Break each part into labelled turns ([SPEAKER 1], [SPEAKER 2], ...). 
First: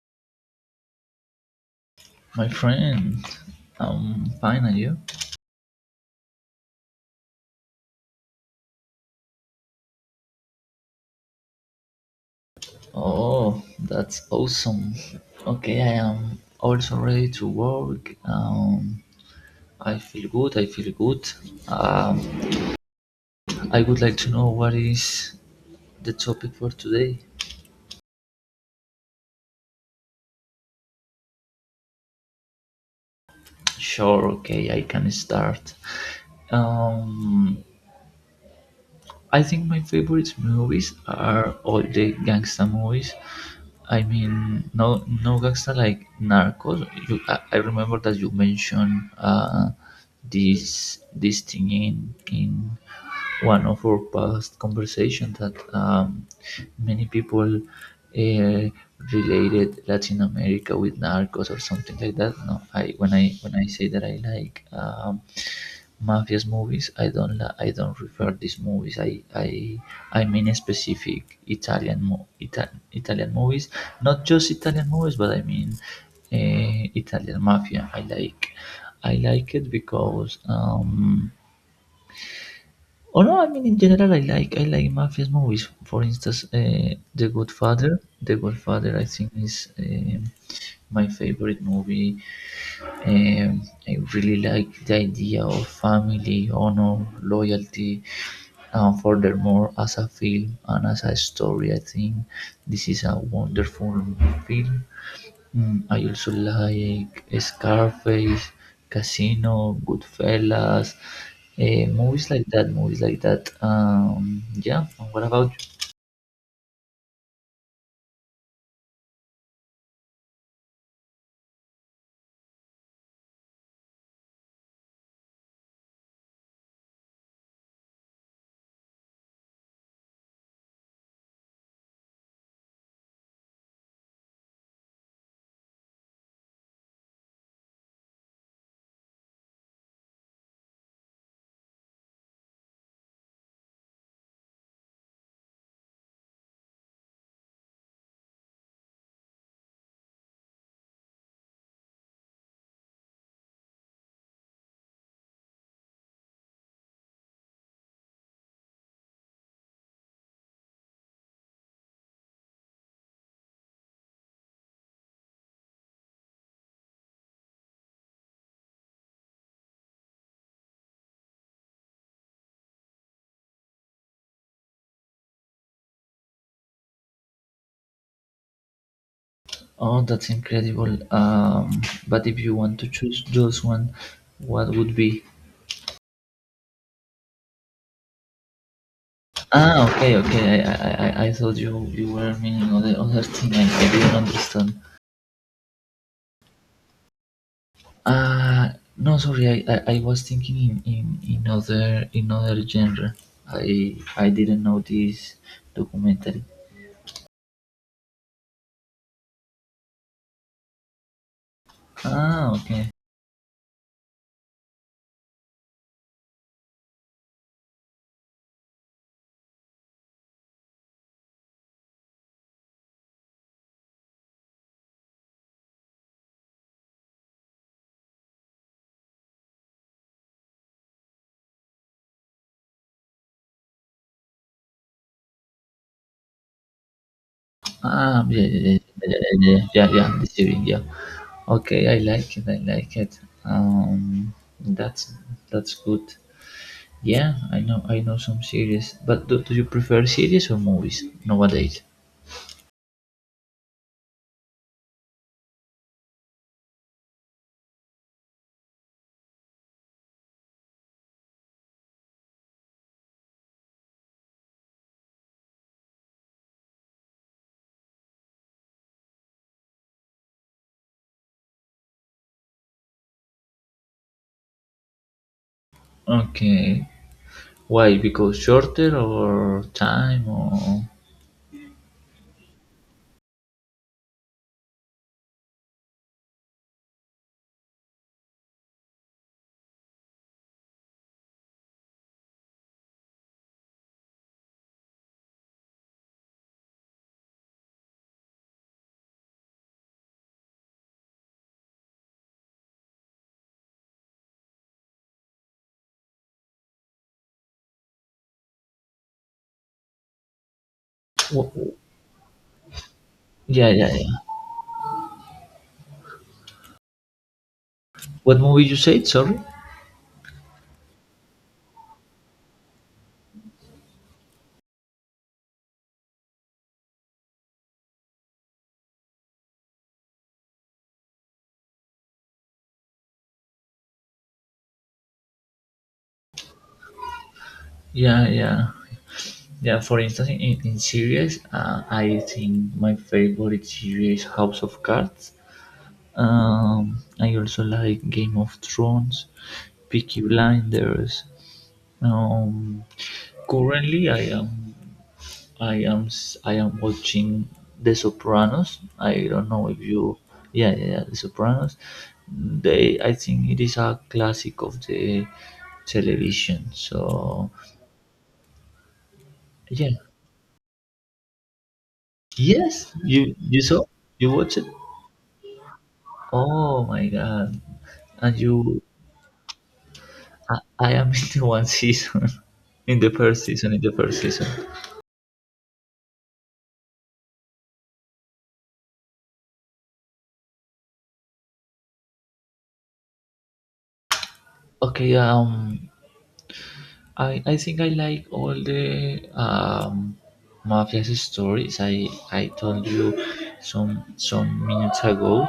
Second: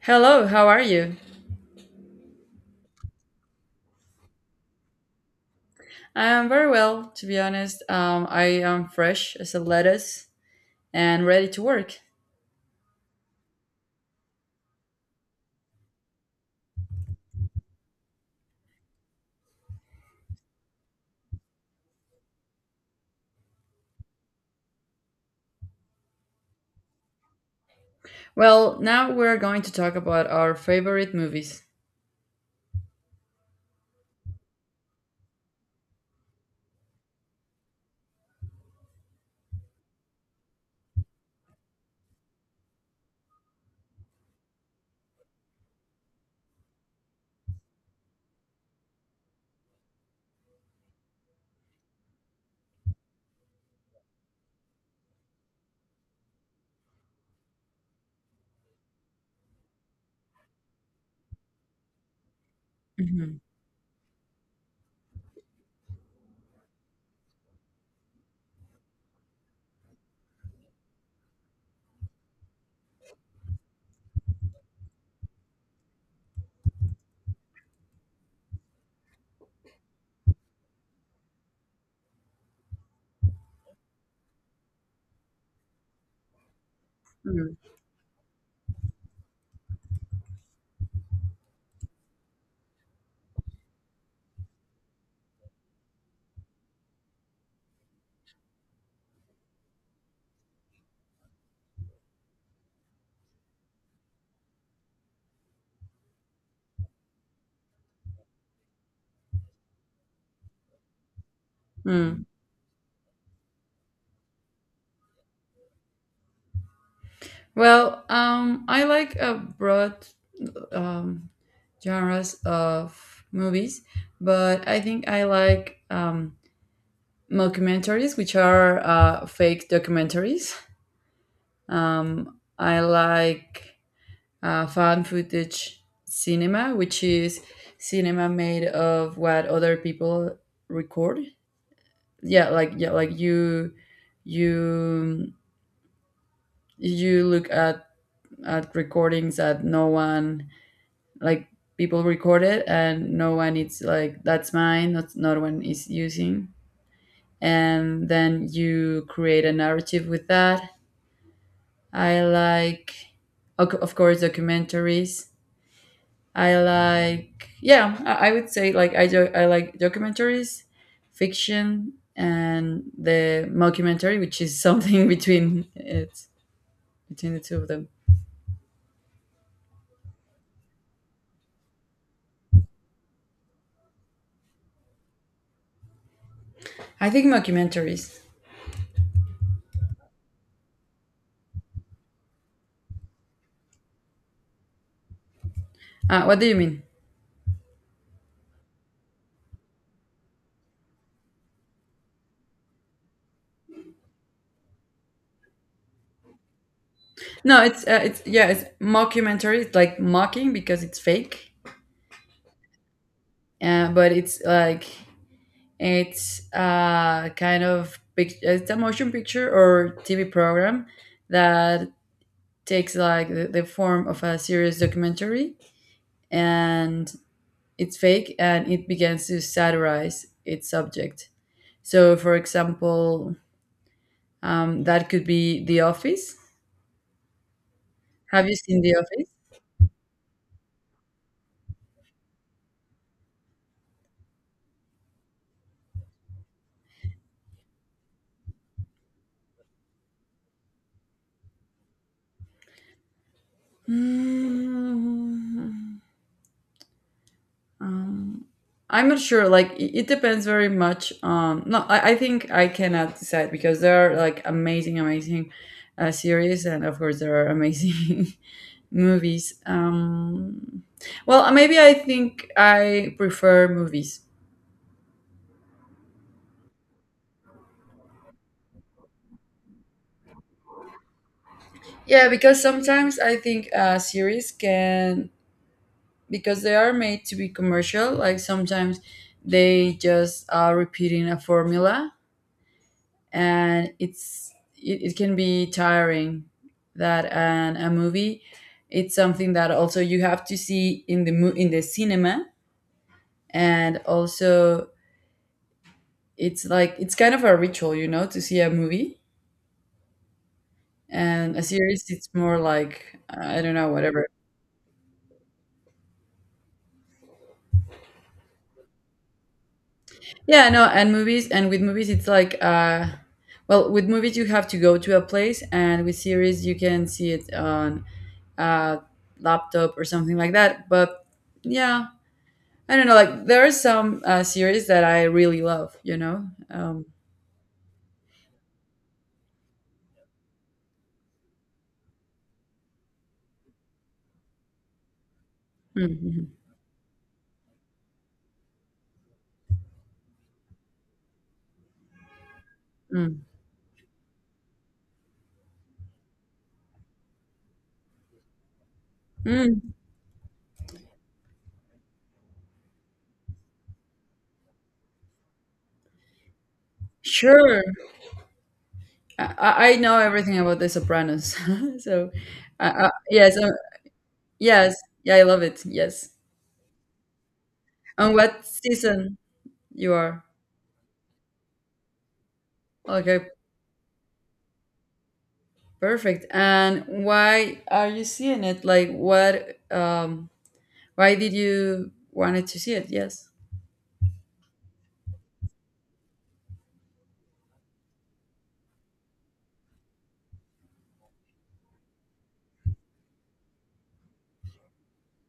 [SPEAKER 1] Hello, how are you?
[SPEAKER 2] My friend, I'm fine, and you?
[SPEAKER 1] I am very well, to be honest. I am fresh as a lettuce and ready to work.
[SPEAKER 2] Oh, that's awesome. Okay, I am also ready to work. I feel good. Um, I would like to know what is the topic for today.
[SPEAKER 1] Well, now we're going to talk about our favorite movies.
[SPEAKER 2] Sure, okay, I can start. Um, I think my favorite movies are all the gangsta movies. I mean, no, no gangsta like Narcos. I remember that you mentioned this thing in one of our past conversation that many people related Latin America with Narcos or something like that. No, I when I
[SPEAKER 1] Mhm.
[SPEAKER 2] when I say that I like. Mafias movies I don't refer these movies I mean specific italian movies not just italian movies but I mean italian mafia I like it because or no I mean in general I like mafias movies for instance
[SPEAKER 1] Mm,
[SPEAKER 2] the good father I think is my favorite movie. I really like the idea of family, honor, loyalty, and furthermore, as a film and as a story, I think this is a wonderful film. I also like Scarface, Casino, Goodfellas,
[SPEAKER 1] mm.
[SPEAKER 2] movies like that. Yeah, and what about you?
[SPEAKER 1] Well, I like a broad um, genres of movies, but I think I like mockumentaries, which are fake documentaries. I like found footage cinema, which is cinema made of what other people record. Yeah, like yeah, like you you you look at recordings that no one, like, people recorded and no one, it's like that's mine, not no one is using, and then you create a narrative with that. I like, of course, documentaries. I like, yeah, I would say like I do, I like documentaries, fiction, and the mockumentary, which is something between it between the two of them.
[SPEAKER 2] Oh, that's incredible. But if you want to choose just one, what would be?
[SPEAKER 1] I think mockumentaries.
[SPEAKER 2] Ah, okay, okay. I thought you were meaning other thing. I didn't understand.
[SPEAKER 1] What do you mean?
[SPEAKER 2] Ah, no, sorry. I was thinking in other genre. I didn't know this documentary.
[SPEAKER 1] No, it's yeah, it's mockumentary. It's like mocking because it's fake,
[SPEAKER 2] Ah, okay.
[SPEAKER 1] but it's like it's it's a motion picture or TV program that takes like the form of a serious documentary, and it's fake and it begins to satirize its subject. So, for example, that could be The Office.
[SPEAKER 2] Ah,
[SPEAKER 1] Have you seen The Office?
[SPEAKER 2] yeah, the series, yeah. Okay, I like it. I like it. That's good. Yeah, I know. I know some series, but do you prefer series or movies nowadays?
[SPEAKER 1] Mm. Um, I'm not sure. Like, it depends very much on. No, I think I cannot decide because there are like amazing, amazing series, and of course, there are amazing movies. Well, maybe I think I prefer movies.
[SPEAKER 2] Okay, why? Because shorter or time or
[SPEAKER 1] Yeah, because sometimes I think series can, because they are made to be commercial. Like sometimes they just are repeating a formula, and it can be tiring. That, and a movie, it's something that also you have to see in the in the cinema, and also it's like it's kind of a ritual, you know, to see a movie. And a
[SPEAKER 2] wh-
[SPEAKER 1] series, it's more like, I
[SPEAKER 2] yeah,
[SPEAKER 1] don't
[SPEAKER 2] yeah,
[SPEAKER 1] know,
[SPEAKER 2] yeah.
[SPEAKER 1] whatever.
[SPEAKER 2] What movie you said? Sorry.
[SPEAKER 1] Yeah, no, and movies, and with movies it's like uh, well, with movies you have to go to a place, and with series you can see it on a laptop or something like that. But yeah, I don't know, like there are some series that I really love, you know.
[SPEAKER 2] Yeah, yeah, yeah. For instance, in series, I think my favorite series House of Cards.
[SPEAKER 1] Mm, mhm,
[SPEAKER 2] I also like Game of Thrones, Peaky Blinders. Um,
[SPEAKER 1] mm,
[SPEAKER 2] currently, I am watching The Sopranos. I don't know if
[SPEAKER 1] mm.
[SPEAKER 2] you yeah yeah The Sopranos. They I think it is a classic of the television. So
[SPEAKER 1] Sure. I,
[SPEAKER 2] yeah.
[SPEAKER 1] I I know everything about The Sopranos. So,
[SPEAKER 2] Yes,
[SPEAKER 1] yes,
[SPEAKER 2] you saw you watched it.
[SPEAKER 1] yes, yeah, I love it. Yes.
[SPEAKER 2] Oh my god!
[SPEAKER 1] On
[SPEAKER 2] And
[SPEAKER 1] what
[SPEAKER 2] you,
[SPEAKER 1] season you are?
[SPEAKER 2] I am in the one season, in the first
[SPEAKER 1] Okay.
[SPEAKER 2] season, in the first season.
[SPEAKER 1] Perfect. And why are you seeing it? Like, what? Why did you wanted to see it? Yes.
[SPEAKER 2] Okay, I think I like all the mafia's stories. I told you some minutes ago.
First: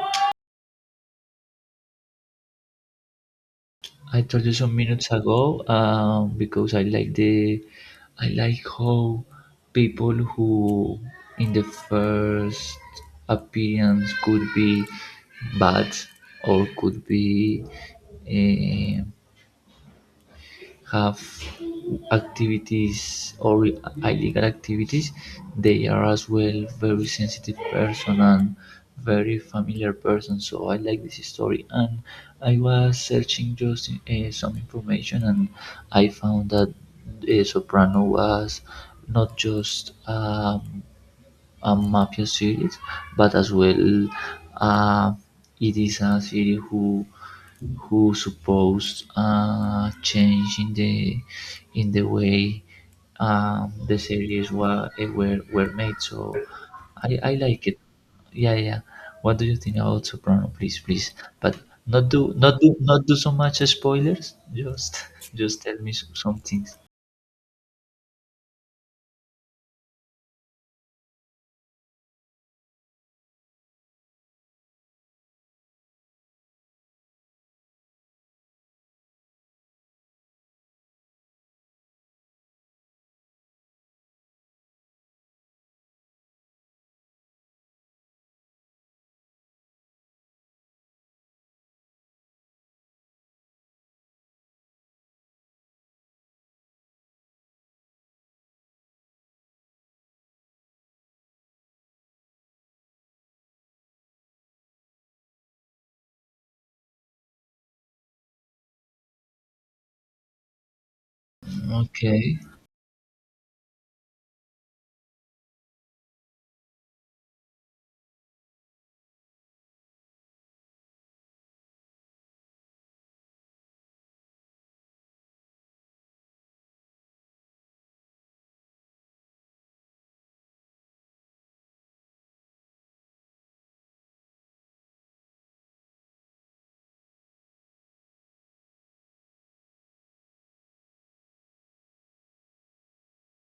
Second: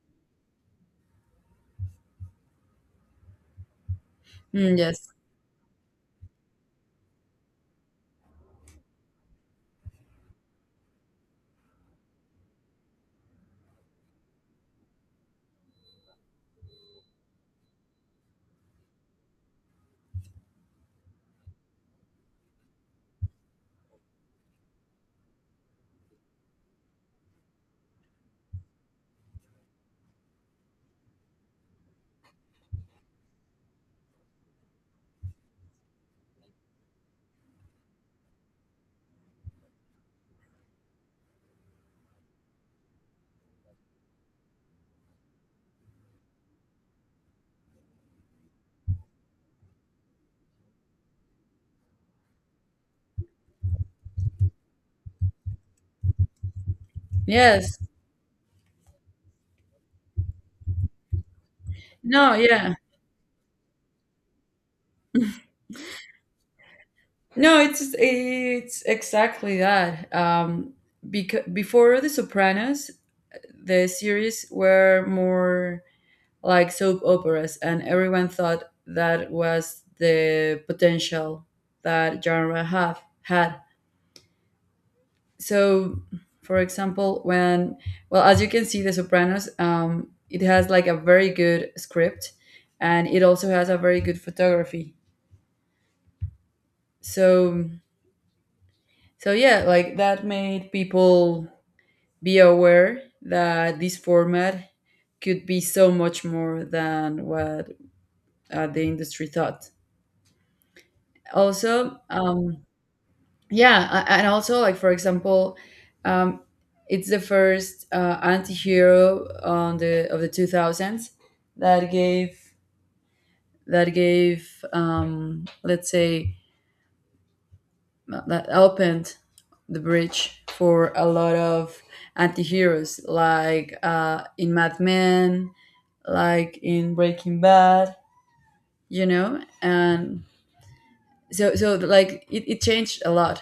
[SPEAKER 2] I told you some
[SPEAKER 1] Mm, yes.
[SPEAKER 2] minutes ago because I like the I like how people who in the first appearance could be bad or could be eh, have activities or illegal activities, they are as well very sensitive person and very familiar person. So I like this story, and I was searching just some information, and I found that Soprano was not just a mafia series, but as well uh, it is a series who supposed change in the way the series were made. So I like it.
[SPEAKER 1] Yes.
[SPEAKER 2] Yeah, yeah. What do you think about Soprano? Please, please. But
[SPEAKER 1] No. Yeah.
[SPEAKER 2] not do so much spoilers. Just just tell me some things.
[SPEAKER 1] No. It's exactly that. Because before The Sopranos, the series were more like soap operas, and everyone thought that was the potential that genre have had. So for example, when, well, as you can see, The Sopranos, um, it has like a very good script, and it also has a very good photography. So, so yeah, like that made people be aware that this format could be so much more than what the industry thought. Also,
[SPEAKER 2] Okay.
[SPEAKER 1] um, yeah, and also like, for example, um, it's the first anti-hero on the of the 2000s that gave, that gave um, let's say, that opened the bridge for a lot of anti-heroes, like in Mad Men, like in Breaking Bad, you know. And so so like it changed a lot.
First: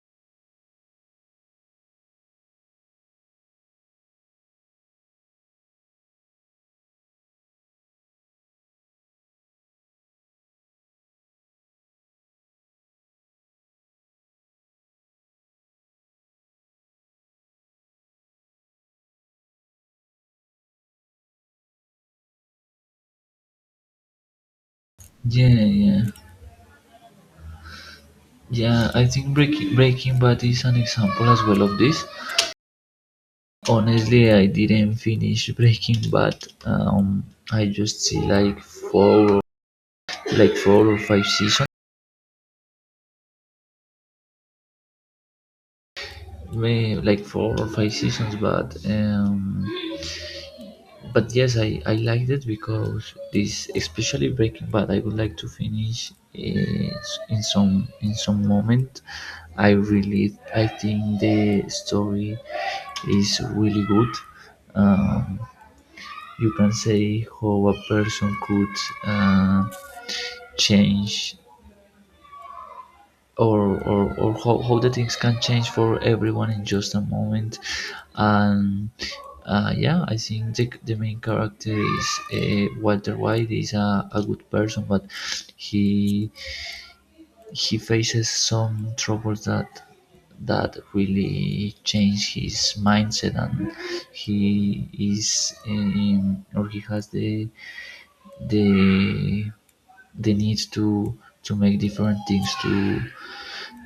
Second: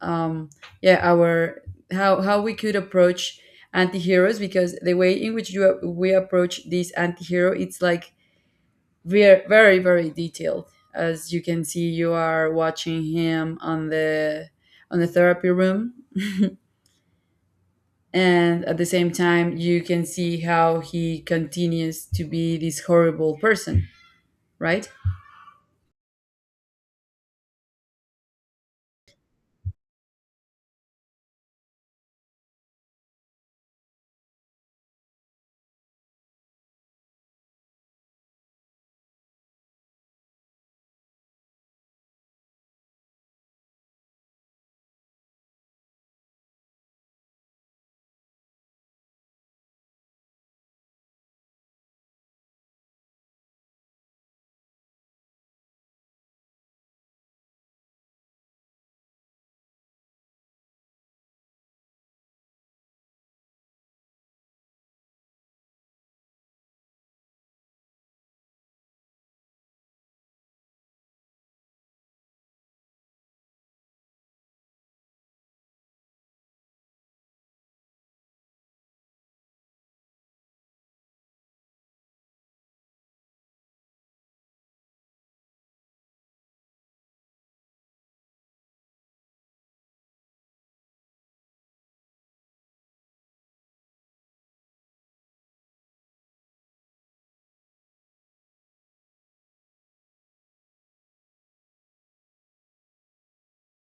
[SPEAKER 1] Um, yeah, our, how we could approach anti-heroes, because the way in which you we approach this anti-hero, it's like very, very, very detailed, as you can see you are watching him on the therapy room, and at the same time you can see how he continues to be this horrible person, right?
[SPEAKER 2] Yeah, yeah. Yeah, I think Breaking Bad is an example as well of this. Honestly, I didn't finish Breaking Bad. Um, I just see like four or five seasons, may like four or five seasons. But yes, I liked it because this, especially Breaking Bad, I would like to finish in some moment. I think the story is really good. Um, you can say how a person could uh, change or how the things can change for everyone in just a moment and yeah I think the main character is walter white is a good person but he he faces some troubles that that really change his mindset and he is or he has the they they need to make different things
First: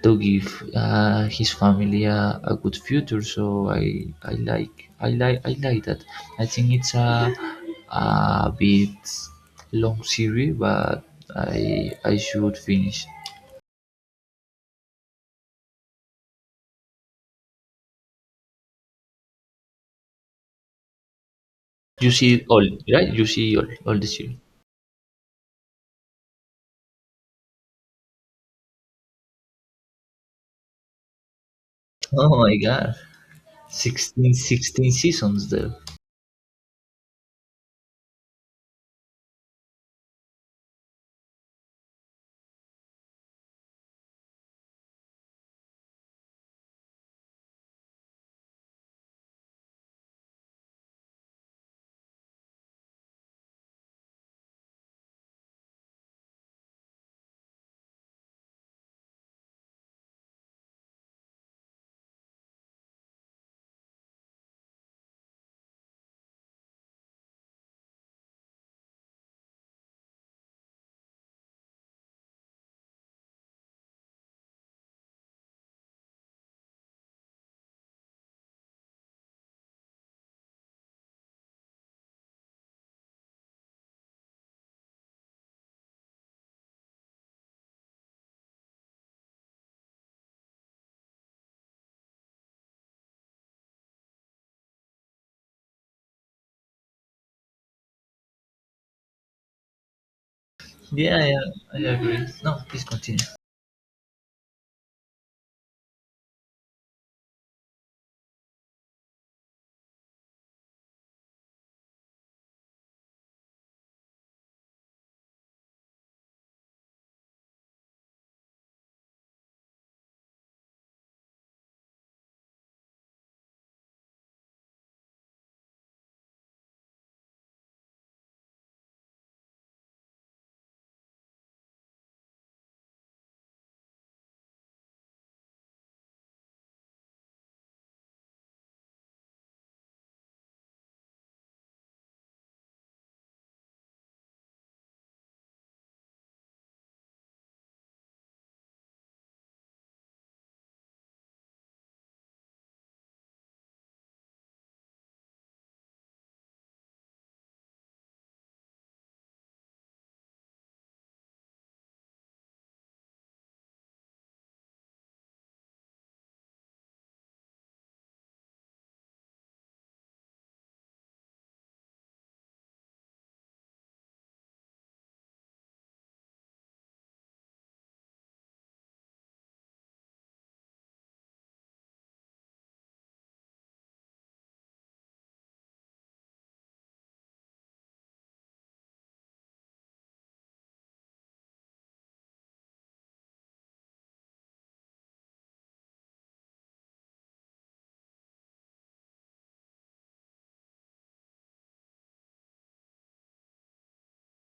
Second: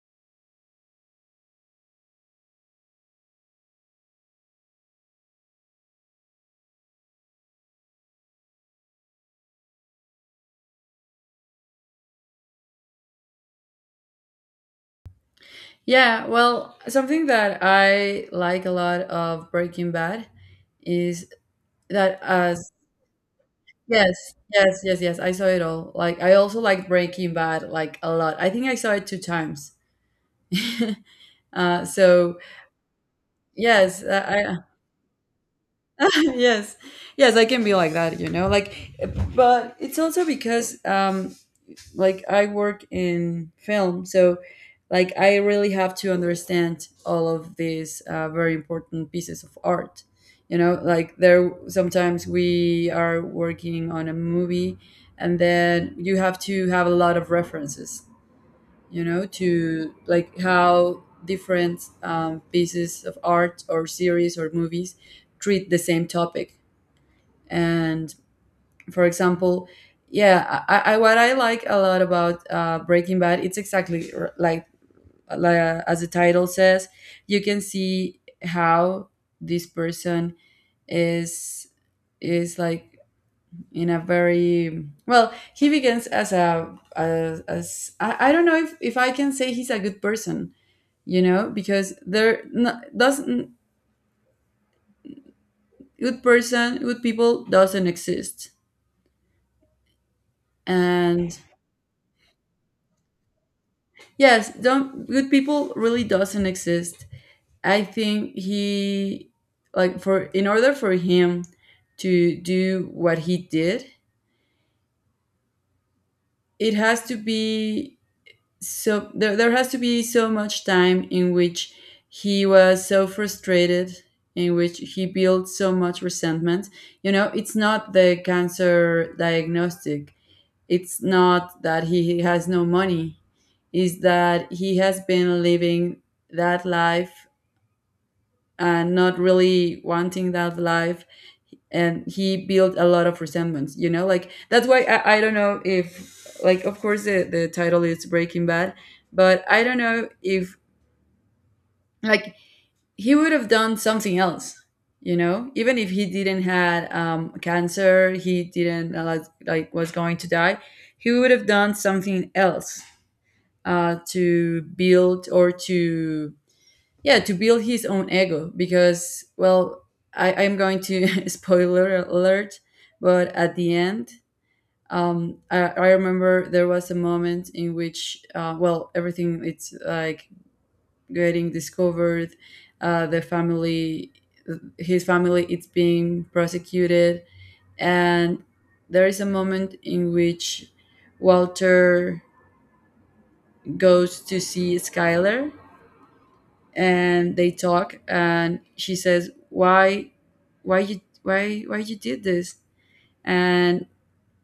[SPEAKER 2] to give his family a good future so I like that I think it's a bit long series but I should finish
[SPEAKER 1] Yeah, well, something that I like a lot of Breaking Bad is
[SPEAKER 2] you
[SPEAKER 1] that
[SPEAKER 2] see all
[SPEAKER 1] as
[SPEAKER 2] right you see all the
[SPEAKER 1] Yes,
[SPEAKER 2] series
[SPEAKER 1] yes, yes, yes. I saw it all. Like, I also like Breaking Bad like a lot. I think I saw it two times.
[SPEAKER 2] oh
[SPEAKER 1] So
[SPEAKER 2] my god
[SPEAKER 1] yes,
[SPEAKER 2] 16
[SPEAKER 1] I
[SPEAKER 2] seasons there
[SPEAKER 1] yes, yes, I can be like that, you know. Like, but it's also because like I work in film, so like I really have to understand all of these very important pieces of art, you know. Like there, sometimes we are working on a movie, and then you have to have a lot of references, you know, to like how different pieces of art or series or movies treat the same topic. And, for example, yeah, I what I like a lot about Breaking Bad, it's exactly like as the title says, you can see how this person is is like, in a very, well, he begins as a as, as I don't know if I can say he's a good person, you know, because there no doesn't, good person, good people doesn't exist.
[SPEAKER 2] yeah
[SPEAKER 1] And
[SPEAKER 2] yeah I agree no please continue.
[SPEAKER 1] yes, don't, good people really doesn't exist. I think he, like, for in order for him to do what he did, it has to be so, there has to be so much time in which he was so frustrated, in which he built so much resentment. You know, it's not the cancer diagnostic. It's not that he has no money. Is that he has been living that life and not really wanting that life, and he built a lot of resentments, you know. Like, that's why I don't know if, like, of course the title is Breaking Bad, but I don't know if, like, he would have done something else, you know, even if he didn't had cancer, he didn't like, was going to die, he would have done something else to build or to, yeah, to build his own ego. Because, well, I'm going to spoiler alert, but at the end, I remember there was a moment in which well, everything it's like getting discovered, the family, his family, it's being prosecuted. And there is a moment in which Walter goes to see Skylar, and they talk, and she says, why you, why you did this, and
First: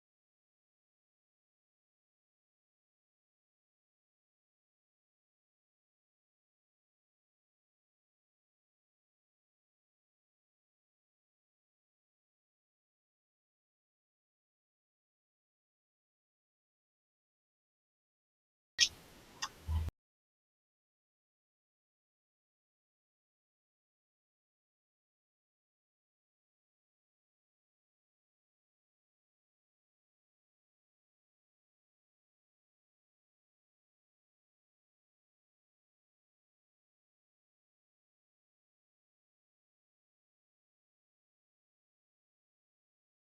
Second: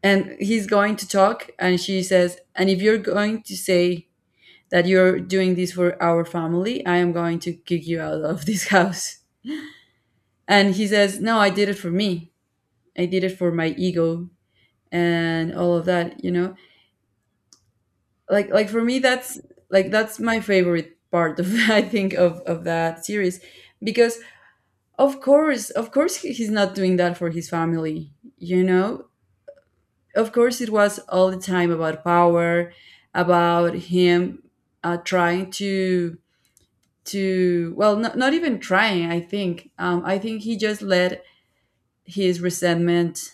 [SPEAKER 1] and he's going to talk, and she says, and if you're going to say that you're doing this for our family, I am going to kick you out of this house. And he says, no, I did it for me, I did it for my ego, and all of that, you know. Like for me, that's like that's my favorite part of I think of that series. Because of course, of course, he's not doing that for his family, you know. Of course, it was all the time about power, about him, trying to, well, not even trying, I think I think he just let his resentment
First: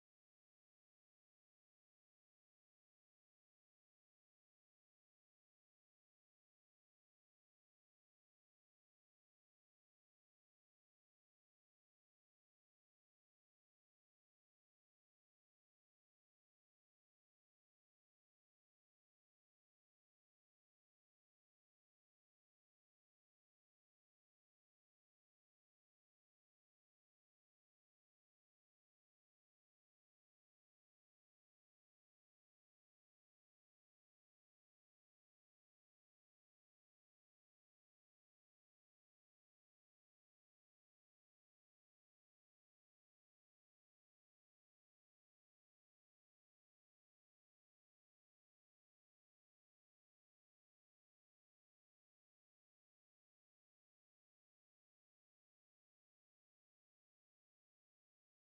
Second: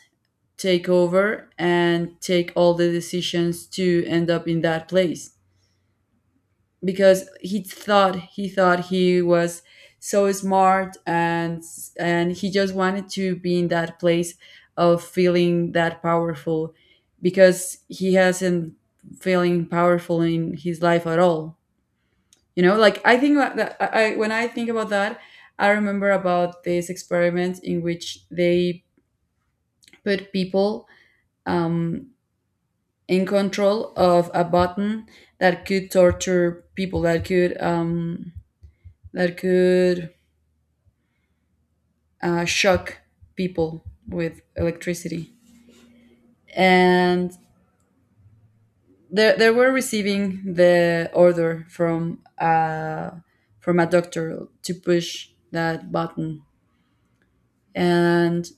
[SPEAKER 1] take over and take all the decisions, to end up in that place because he thought, he thought he was so smart, and he just wanted to be in that place of feeling that powerful, because he hasn't feeling powerful in his life at all, you know. Like, I think that I when I think about that, I remember about this experiment in which they put people, um, in control of a button that could torture people, that could shock people with electricity. And they were receiving the order from a doctor to push that button, and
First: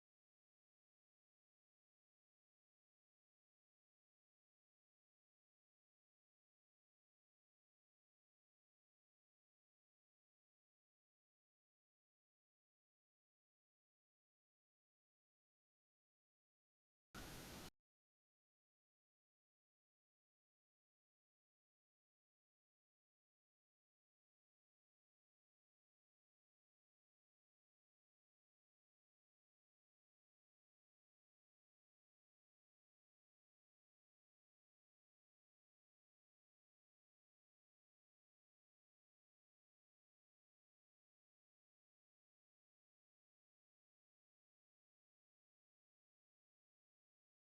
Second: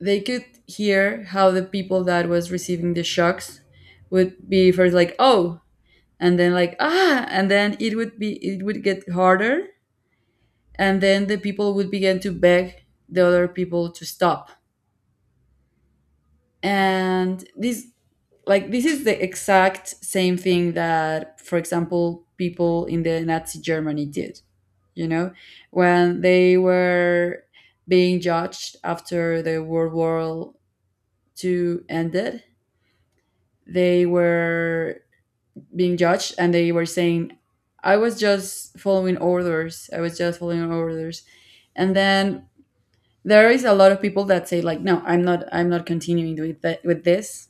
[SPEAKER 1] they could hear how the people that was receiving the shocks would be first like oh, and then like ah, and then it would be it would get harder, and then the people would begin to beg the other people to stop. And this, like, this is the exact same thing that, for example, people in the Nazi Germany did, you know, when they were being judged after the World War Two ended. They were being judged, and they were saying, I was just following orders, I was just following orders. And then there is a lot of people that say like, no, I'm not, I'm not continuing with that, with this.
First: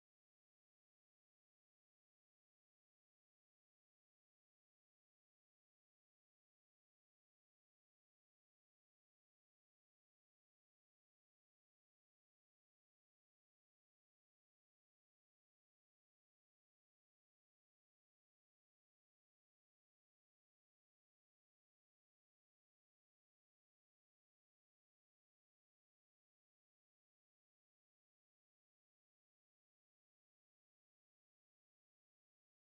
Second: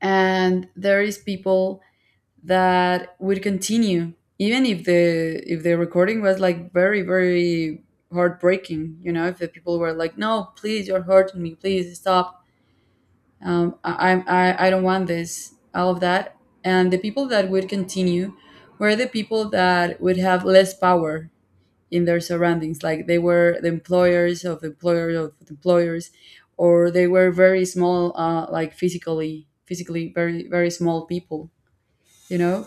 [SPEAKER 1] And there is people that would continue even if the recording was like very, very heartbreaking, you know, if the people were like, no, please, you're hurting me, please stop, I, I'm- I don't want this, all of that. And the people that would continue were the people that would have less power in their surroundings. Like, they were the employers of the employers, or they were very small, like physically, physically very, very small people, you know.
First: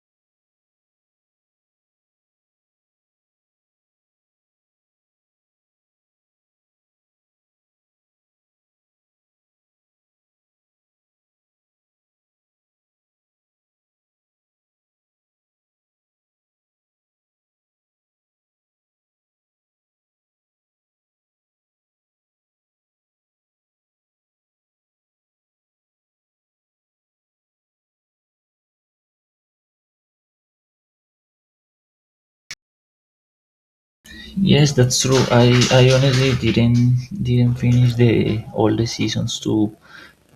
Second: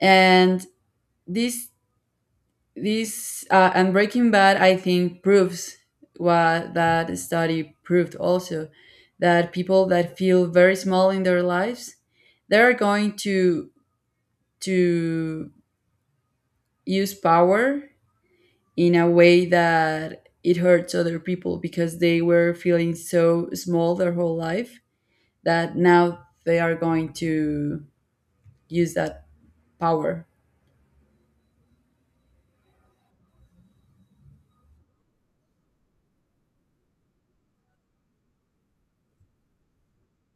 [SPEAKER 1] And this this and Breaking Bad, I think, proves what that study proved also, that people that feel very small in their lives, they are going to use power in a way that it hurts other people, because they were feeling so small their whole life that now they are going to use that power.
[SPEAKER 2] Yes, that's true. I honestly didn't finish the all the seasons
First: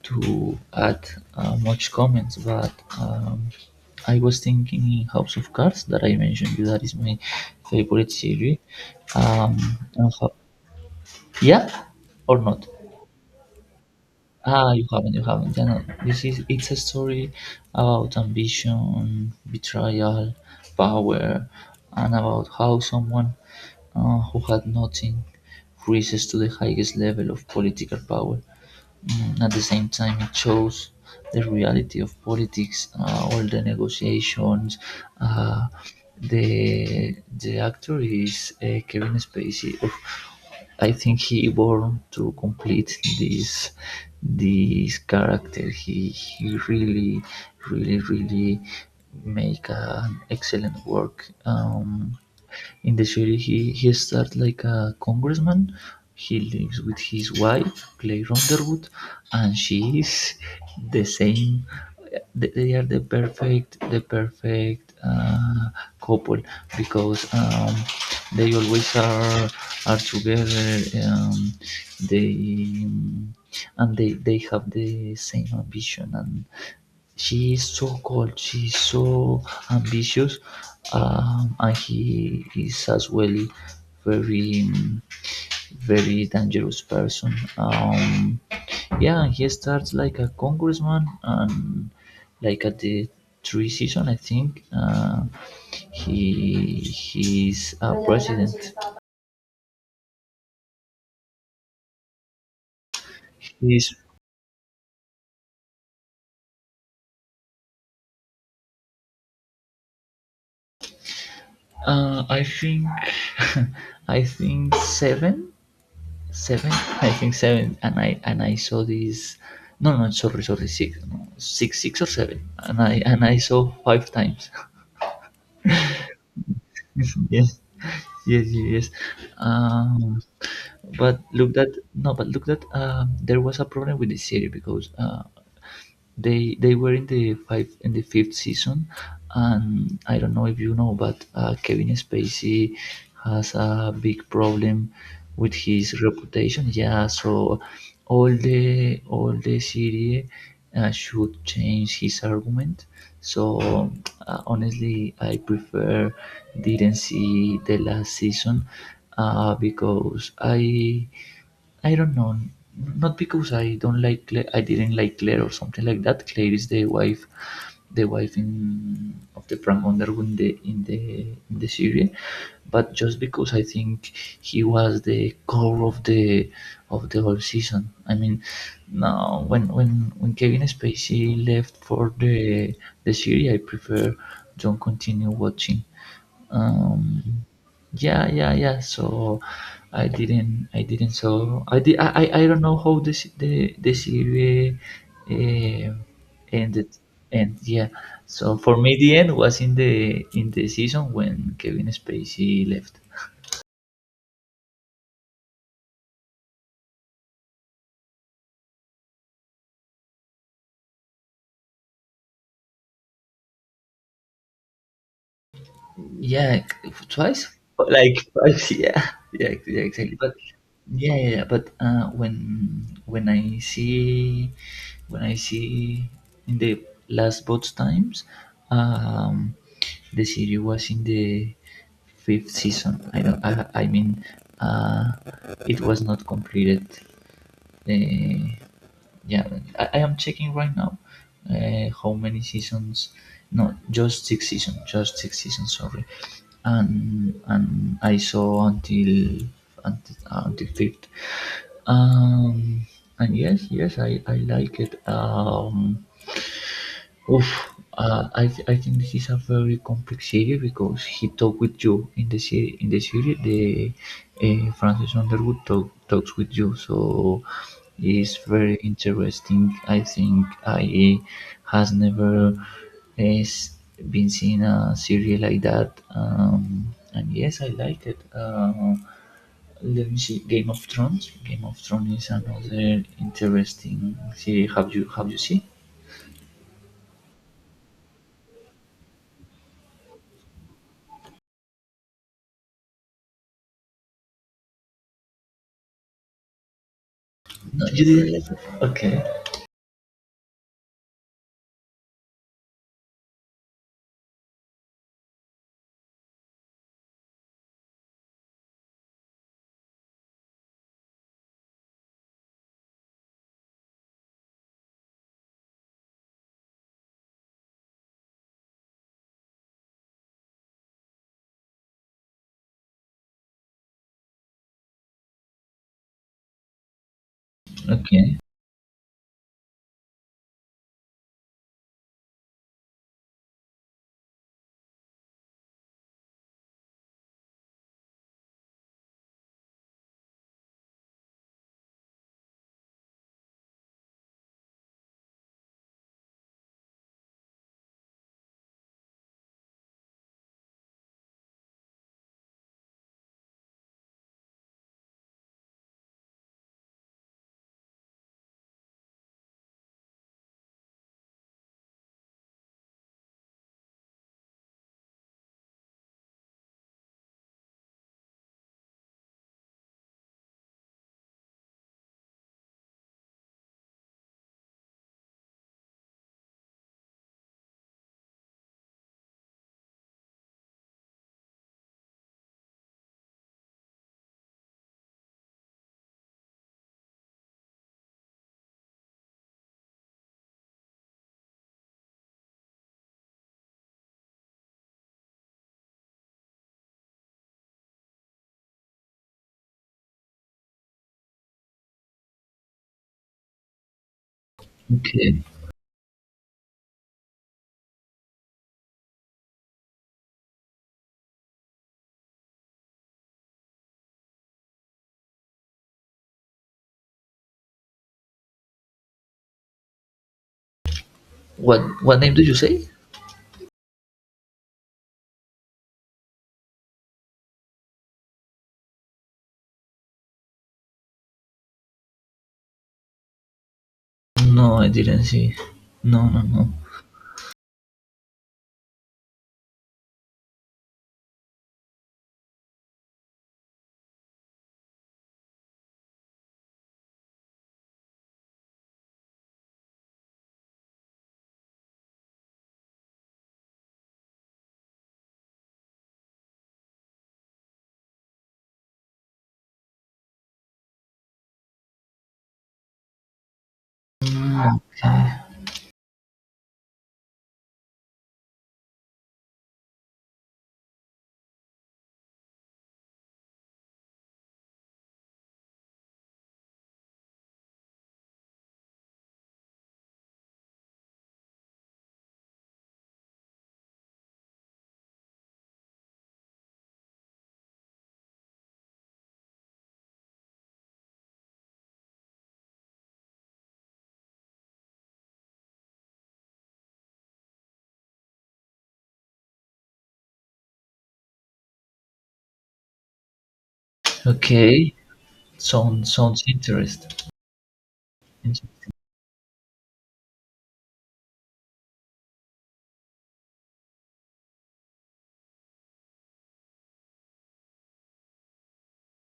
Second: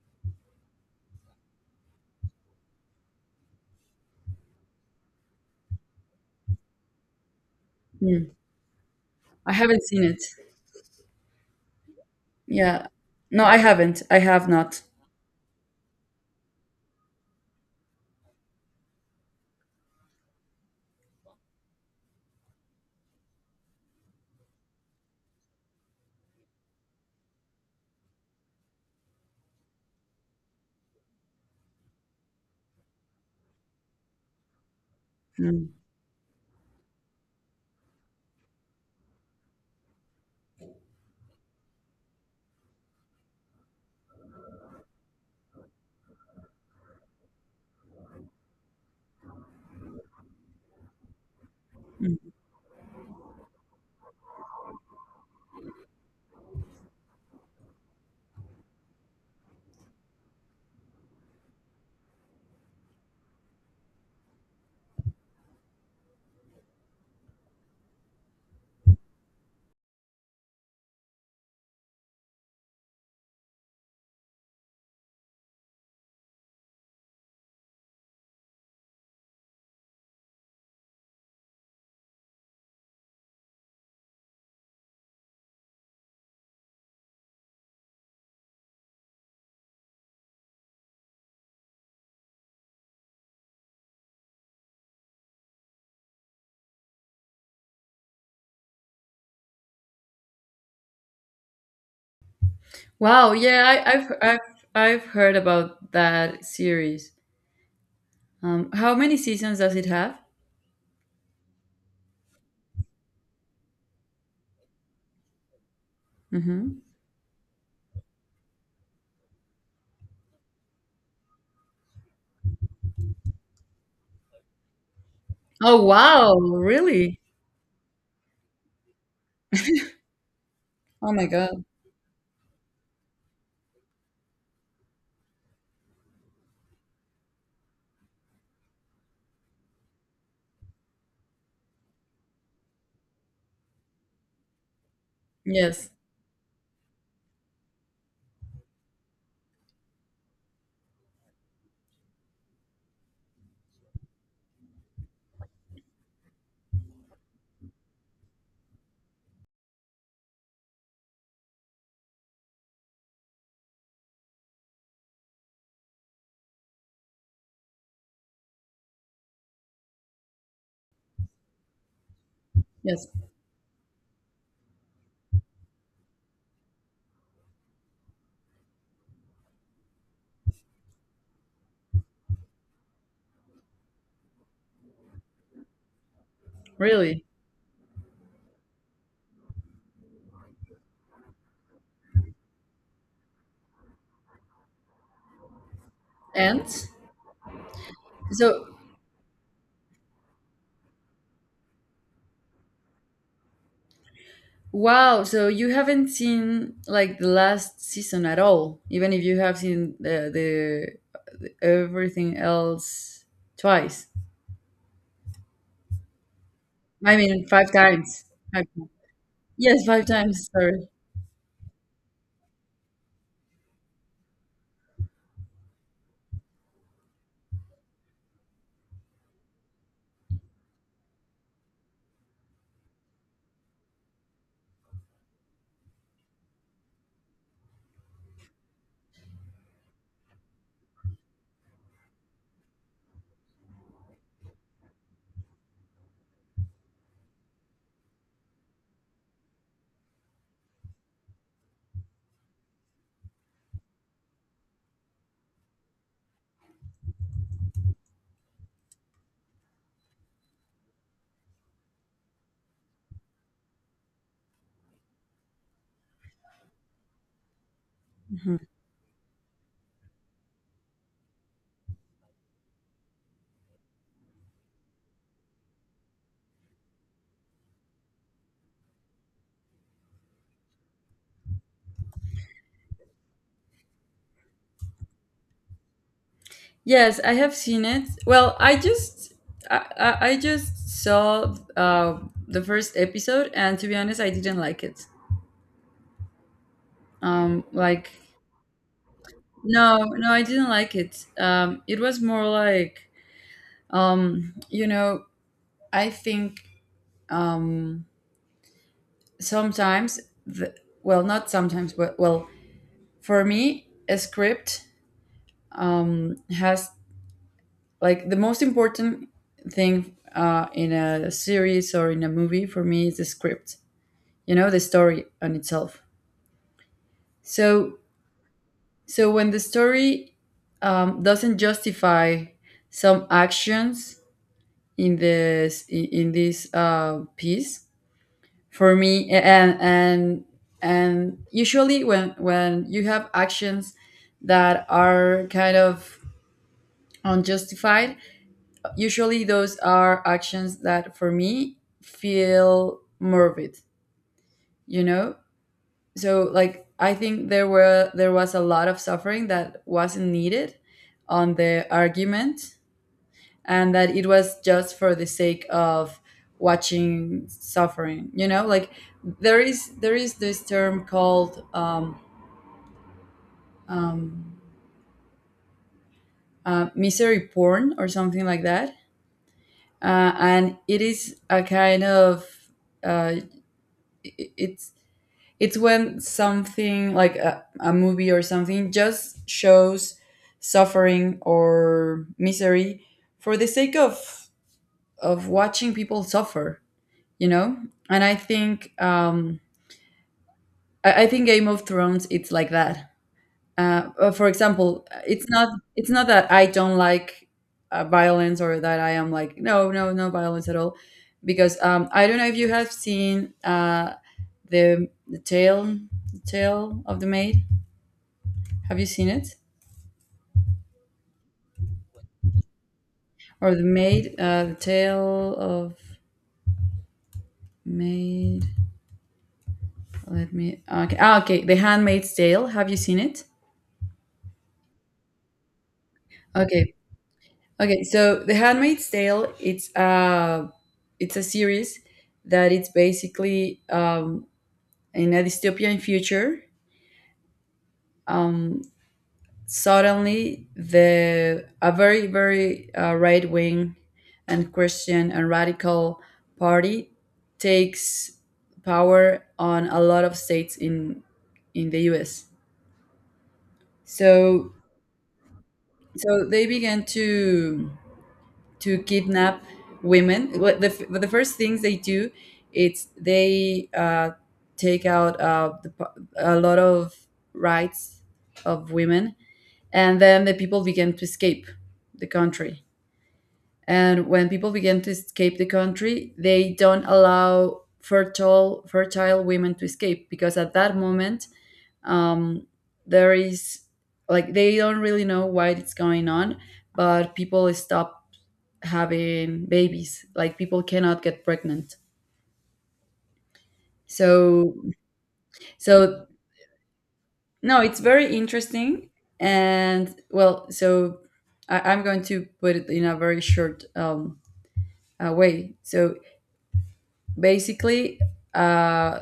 [SPEAKER 2] to add much comments, but um, I was thinking in House of Cards that I mentioned you that is my favorite
[SPEAKER 1] Mm.
[SPEAKER 2] series.
[SPEAKER 1] I
[SPEAKER 2] Um,
[SPEAKER 1] haven't seen
[SPEAKER 2] and
[SPEAKER 1] it.
[SPEAKER 2] yeah, or not?
[SPEAKER 1] Yeah. No, I haven't. I have
[SPEAKER 2] Ah,
[SPEAKER 1] not.
[SPEAKER 2] you haven't, you haven't. You know, this is it's a story about ambition, betrayal, power, and about how someone who had nothing rises to the highest level of political power. At the same time, it shows the reality of politics, all the negotiations. Uh,
[SPEAKER 1] Mm.
[SPEAKER 2] the actor is Kevin Spacey. Of I think he born to complete this character. He really really make an excellent work.
[SPEAKER 1] Mm.
[SPEAKER 2] In the series. He starts like a congressman. He lives with his wife, Claire Underwood, and she is the same. They are the perfect couple because they always are together. Um, they and they have the same ambition and she is so cold. She is so ambitious and he is as well very um, very dangerous person. Yeah he starts like a congressman and like at the three season I think he he's a president
[SPEAKER 1] Wow. Yeah, I,
[SPEAKER 2] he's
[SPEAKER 1] I've heard about that series. How many seasons does it have?
[SPEAKER 2] I think I think seven seven
[SPEAKER 1] Hmm.
[SPEAKER 2] I think seven and I saw this no no sorry sorry six no, six or seven and I saw five times.
[SPEAKER 1] Oh wow! Really?
[SPEAKER 2] Yes, yes. um
[SPEAKER 1] Oh
[SPEAKER 2] but
[SPEAKER 1] my
[SPEAKER 2] look
[SPEAKER 1] god!
[SPEAKER 2] that no but look that there was a problem with the series because they were in the five in the fifth season, and I don't know if you know, but Kevin Spacey has a big problem with his
[SPEAKER 1] Yes.
[SPEAKER 2] reputation. Yeah, so all the series should change his argument. So honestly, I prefer didn't see the last season because I don't know. Not because I don't like Claire, I didn't like Claire or something like that. Claire is the wife in of the prank Underwood in the in the series, but
[SPEAKER 1] Yes.
[SPEAKER 2] just because I think he was the core of the whole season. I mean, now when Kevin Spacey left for the series, I prefer don't continue watching. Um,
[SPEAKER 1] Really.
[SPEAKER 2] yeah, yeah, yeah. So I didn't. So I did. I don't know how the series uh,
[SPEAKER 1] And
[SPEAKER 2] ended. And yeah, so
[SPEAKER 1] so,
[SPEAKER 2] for me, the end was in the season when Kevin Spacey left.
[SPEAKER 1] wow, so you haven't seen like the last season at all, even if you have seen the everything else twice.
[SPEAKER 2] Yeah,
[SPEAKER 1] I mean,
[SPEAKER 2] twice,
[SPEAKER 1] five
[SPEAKER 2] but like
[SPEAKER 1] times. Five
[SPEAKER 2] twice.
[SPEAKER 1] times.
[SPEAKER 2] Yeah, yeah, yeah,
[SPEAKER 1] Yes, five
[SPEAKER 2] exactly. But
[SPEAKER 1] times. Sorry.
[SPEAKER 2] yeah, yeah, yeah. But when I see when I see in the last both times, um, the series was in the fifth season. I don't. I mean, uh, it was not completed. Uh, yeah I am checking right now how many seasons no just six seasons just six seasons sorry and I saw until until fifth um and yes yes I like it. Oof, I think this is a very complex series because he talked with you in the series. In the series, the Francis Underwood talks with you, so it's
[SPEAKER 1] Mhm.
[SPEAKER 2] very interesting. I think I has never has been seen a series like that, and yes, I like it. Let me see, Game of Thrones. Game of Thrones is another interesting series. Have you seen?
[SPEAKER 1] Yes, I have seen it. Well, I just saw the first episode, and to be honest, I didn't like it. Um,
[SPEAKER 2] No, you
[SPEAKER 1] like
[SPEAKER 2] didn't like it. Okay.
[SPEAKER 1] no, no, I didn't like it. It was more like you know, I think, um, sometimes the, well, not sometimes, but well, for me a script has, like, the most important thing in a series or in a movie, for me, is the script, you know, the story on itself. So,
[SPEAKER 2] Okay,
[SPEAKER 1] so when the story doesn't justify some actions in this piece, for me, and and usually, when you have actions that are kind of unjustified, usually those are actions that, for me, feel morbid, you know. So, like, I think there was a lot of suffering that wasn't needed on the argument, and that it was just for the sake of watching suffering, you know. Like, there is this term called um, misery porn, or something like that. And it is a kind of uh, i- it's it's when something, like a movie or something, just shows suffering or misery for the sake of watching people suffer, you know. And I think, I think Game of Thrones, it's like that. For example,
[SPEAKER 2] okay.
[SPEAKER 1] it's not, it's not that I don't like, violence, or that I am like, no, no, no violence at all. Because, I don't know if you have seen, the tale, the tale of the maid, have you seen it?
[SPEAKER 2] What name did you say?
[SPEAKER 1] Or the maid, the tale of maid, let me, okay, ah, okay, The Handmaid's Tale, have you seen it?
[SPEAKER 2] No, I didn't see. No, no, no.
[SPEAKER 1] Okay. Okay, so The Handmaid's Tale, it's a, it's a series that it's basically, in a dystopian future. Um, suddenly, the a very very right wing and Christian and radical party takes power on a lot of states in the U.S. So,
[SPEAKER 2] Okay,
[SPEAKER 1] so they began to kidnap women. What the the first things they do, it's they take out the, a lot of rights of women, and then the people began to escape the country. And when people began to escape the country, they don't allow fertile women to escape because at that moment, um, there is, like, they don't really know why it's going on, but people stop having babies, like, people cannot get pregnant. So,
[SPEAKER 2] okay. Sounds
[SPEAKER 1] so
[SPEAKER 2] sounds interesting.
[SPEAKER 1] no, it's very interesting. And, well, so I, I'm going to put it in a very short way. So basically, uh,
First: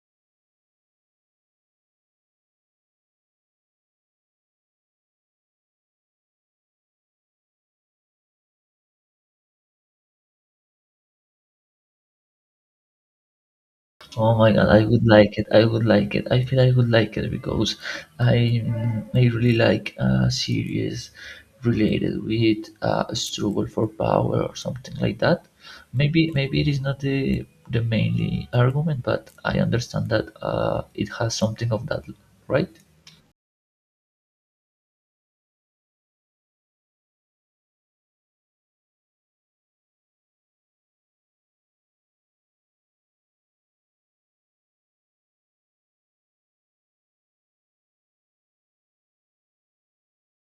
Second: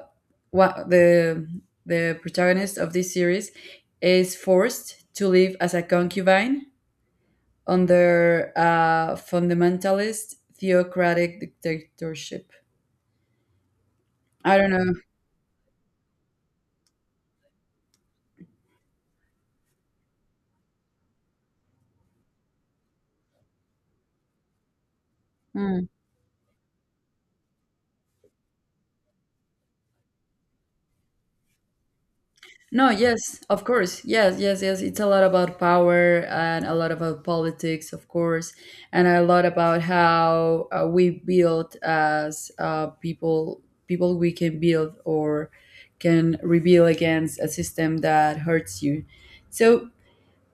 [SPEAKER 1] what the protagonist of this series is forced to live as a concubine under a fundamentalist theocratic dictatorship.
[SPEAKER 2] Oh my
[SPEAKER 1] I
[SPEAKER 2] god,
[SPEAKER 1] don't
[SPEAKER 2] I
[SPEAKER 1] know.
[SPEAKER 2] would like it. I would like it. I feel I would like it because I I really like a series related with a struggle for power or something like that.
[SPEAKER 1] Hmm.
[SPEAKER 2] Maybe maybe it is not the mainly argument, but I understand that it has something of that, right?
[SPEAKER 1] No, yes, of course. Yes, yes, yes. It's a lot about power and a lot about politics, of course, and a lot about how, we build as, people, people we can build, or can rebel against a system that hurts you. So,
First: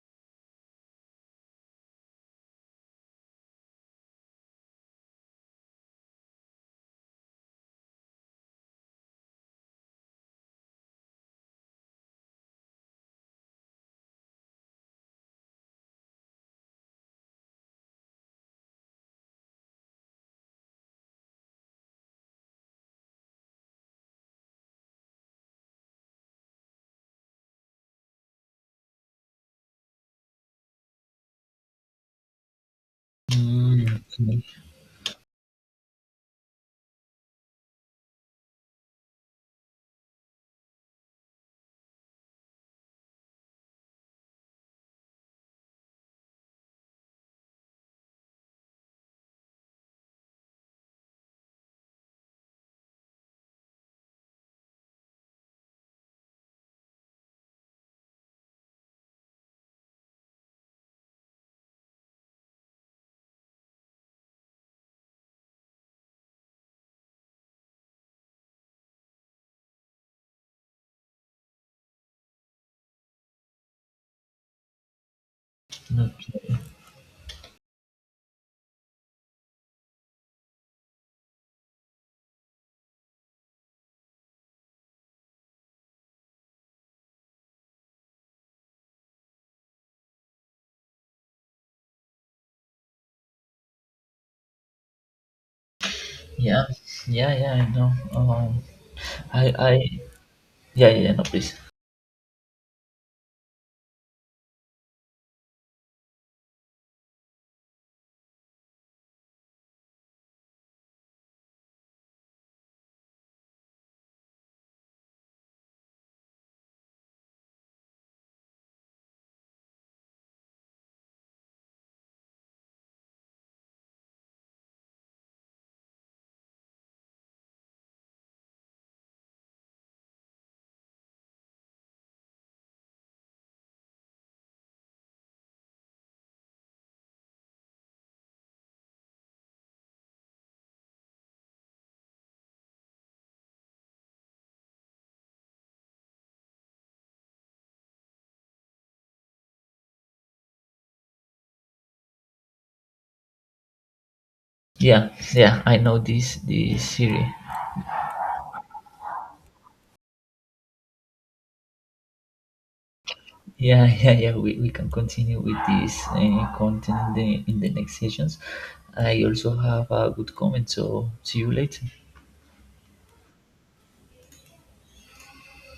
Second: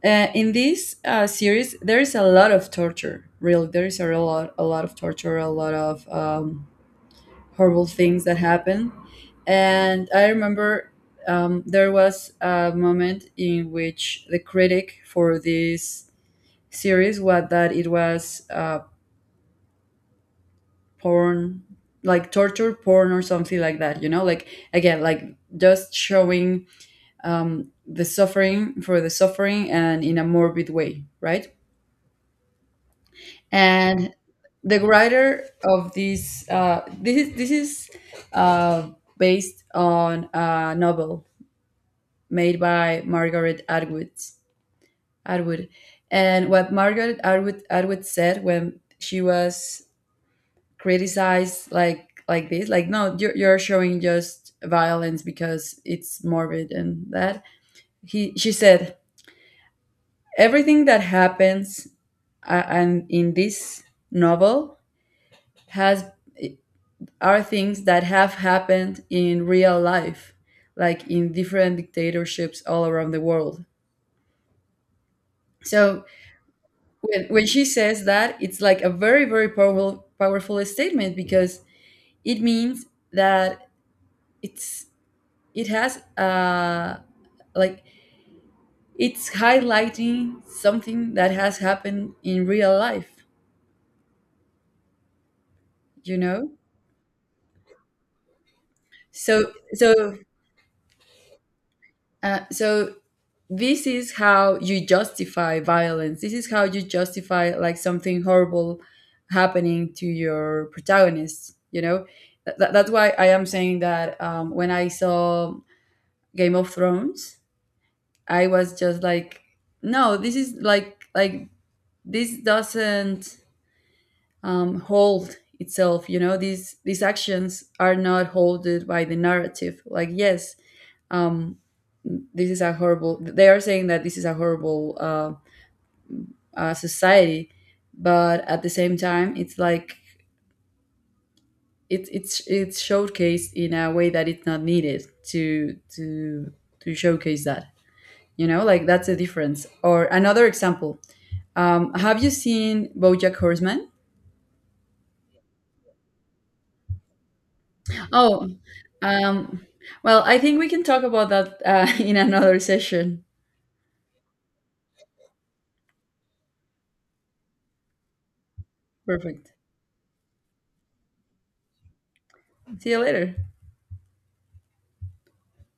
[SPEAKER 1] In this series, there is a lot of torture. Really, there is a lot of torture, a lot of horrible things that happen. And I remember, there was a moment in which the critic for this series was that it was porn, like torture porn or something like that. You know, like, again, like, just showing the suffering for the suffering, and in a morbid way, right?
[SPEAKER 2] Mm,
[SPEAKER 1] And the writer of this, this is uh, based on a novel made by Margaret Atwood. Atwood, and what Margaret Atwood said when she was criticized, like this, like, no, you're showing just violence because it's morbid and that. He she said everything that happens, and in this novel, has are things that have happened in real life, like, in different dictatorships all around the world. So,
[SPEAKER 2] no,
[SPEAKER 1] when she says that, it's like a very, very powerful, powerful statement, because it means that it's, it has, like it's highlighting something that has happened in real life, you know.
[SPEAKER 2] yeah, yeah, yeah. I know.
[SPEAKER 1] So,
[SPEAKER 2] I, I,
[SPEAKER 1] so
[SPEAKER 2] yeah, yeah, yeah, no, please.
[SPEAKER 1] uh, so this is how you justify violence. This is how you justify, like, something horrible happening to your protagonist. You know, that's why I am saying that, when I saw Game of Thrones, I was just like, no, this is like, this doesn't hold itself. You know, these actions are not holded by the narrative. Like, yes, um, this is a horrible, they are saying that this is a horrible, society. But at the same time, it's like, it's showcased in a way that it's not needed to showcase that, you know. Like, that's a difference, or another example, have you seen BoJack Horseman?
[SPEAKER 2] Yeah, yeah. I know this series.
[SPEAKER 1] Oh, um, well, I think we can talk about that, in another session.
[SPEAKER 2] Yeah, yeah, yeah. We can continue with this content in the next sessions. I
[SPEAKER 1] Perfect.
[SPEAKER 2] also have a good comment, so see you later.
[SPEAKER 1] See you later.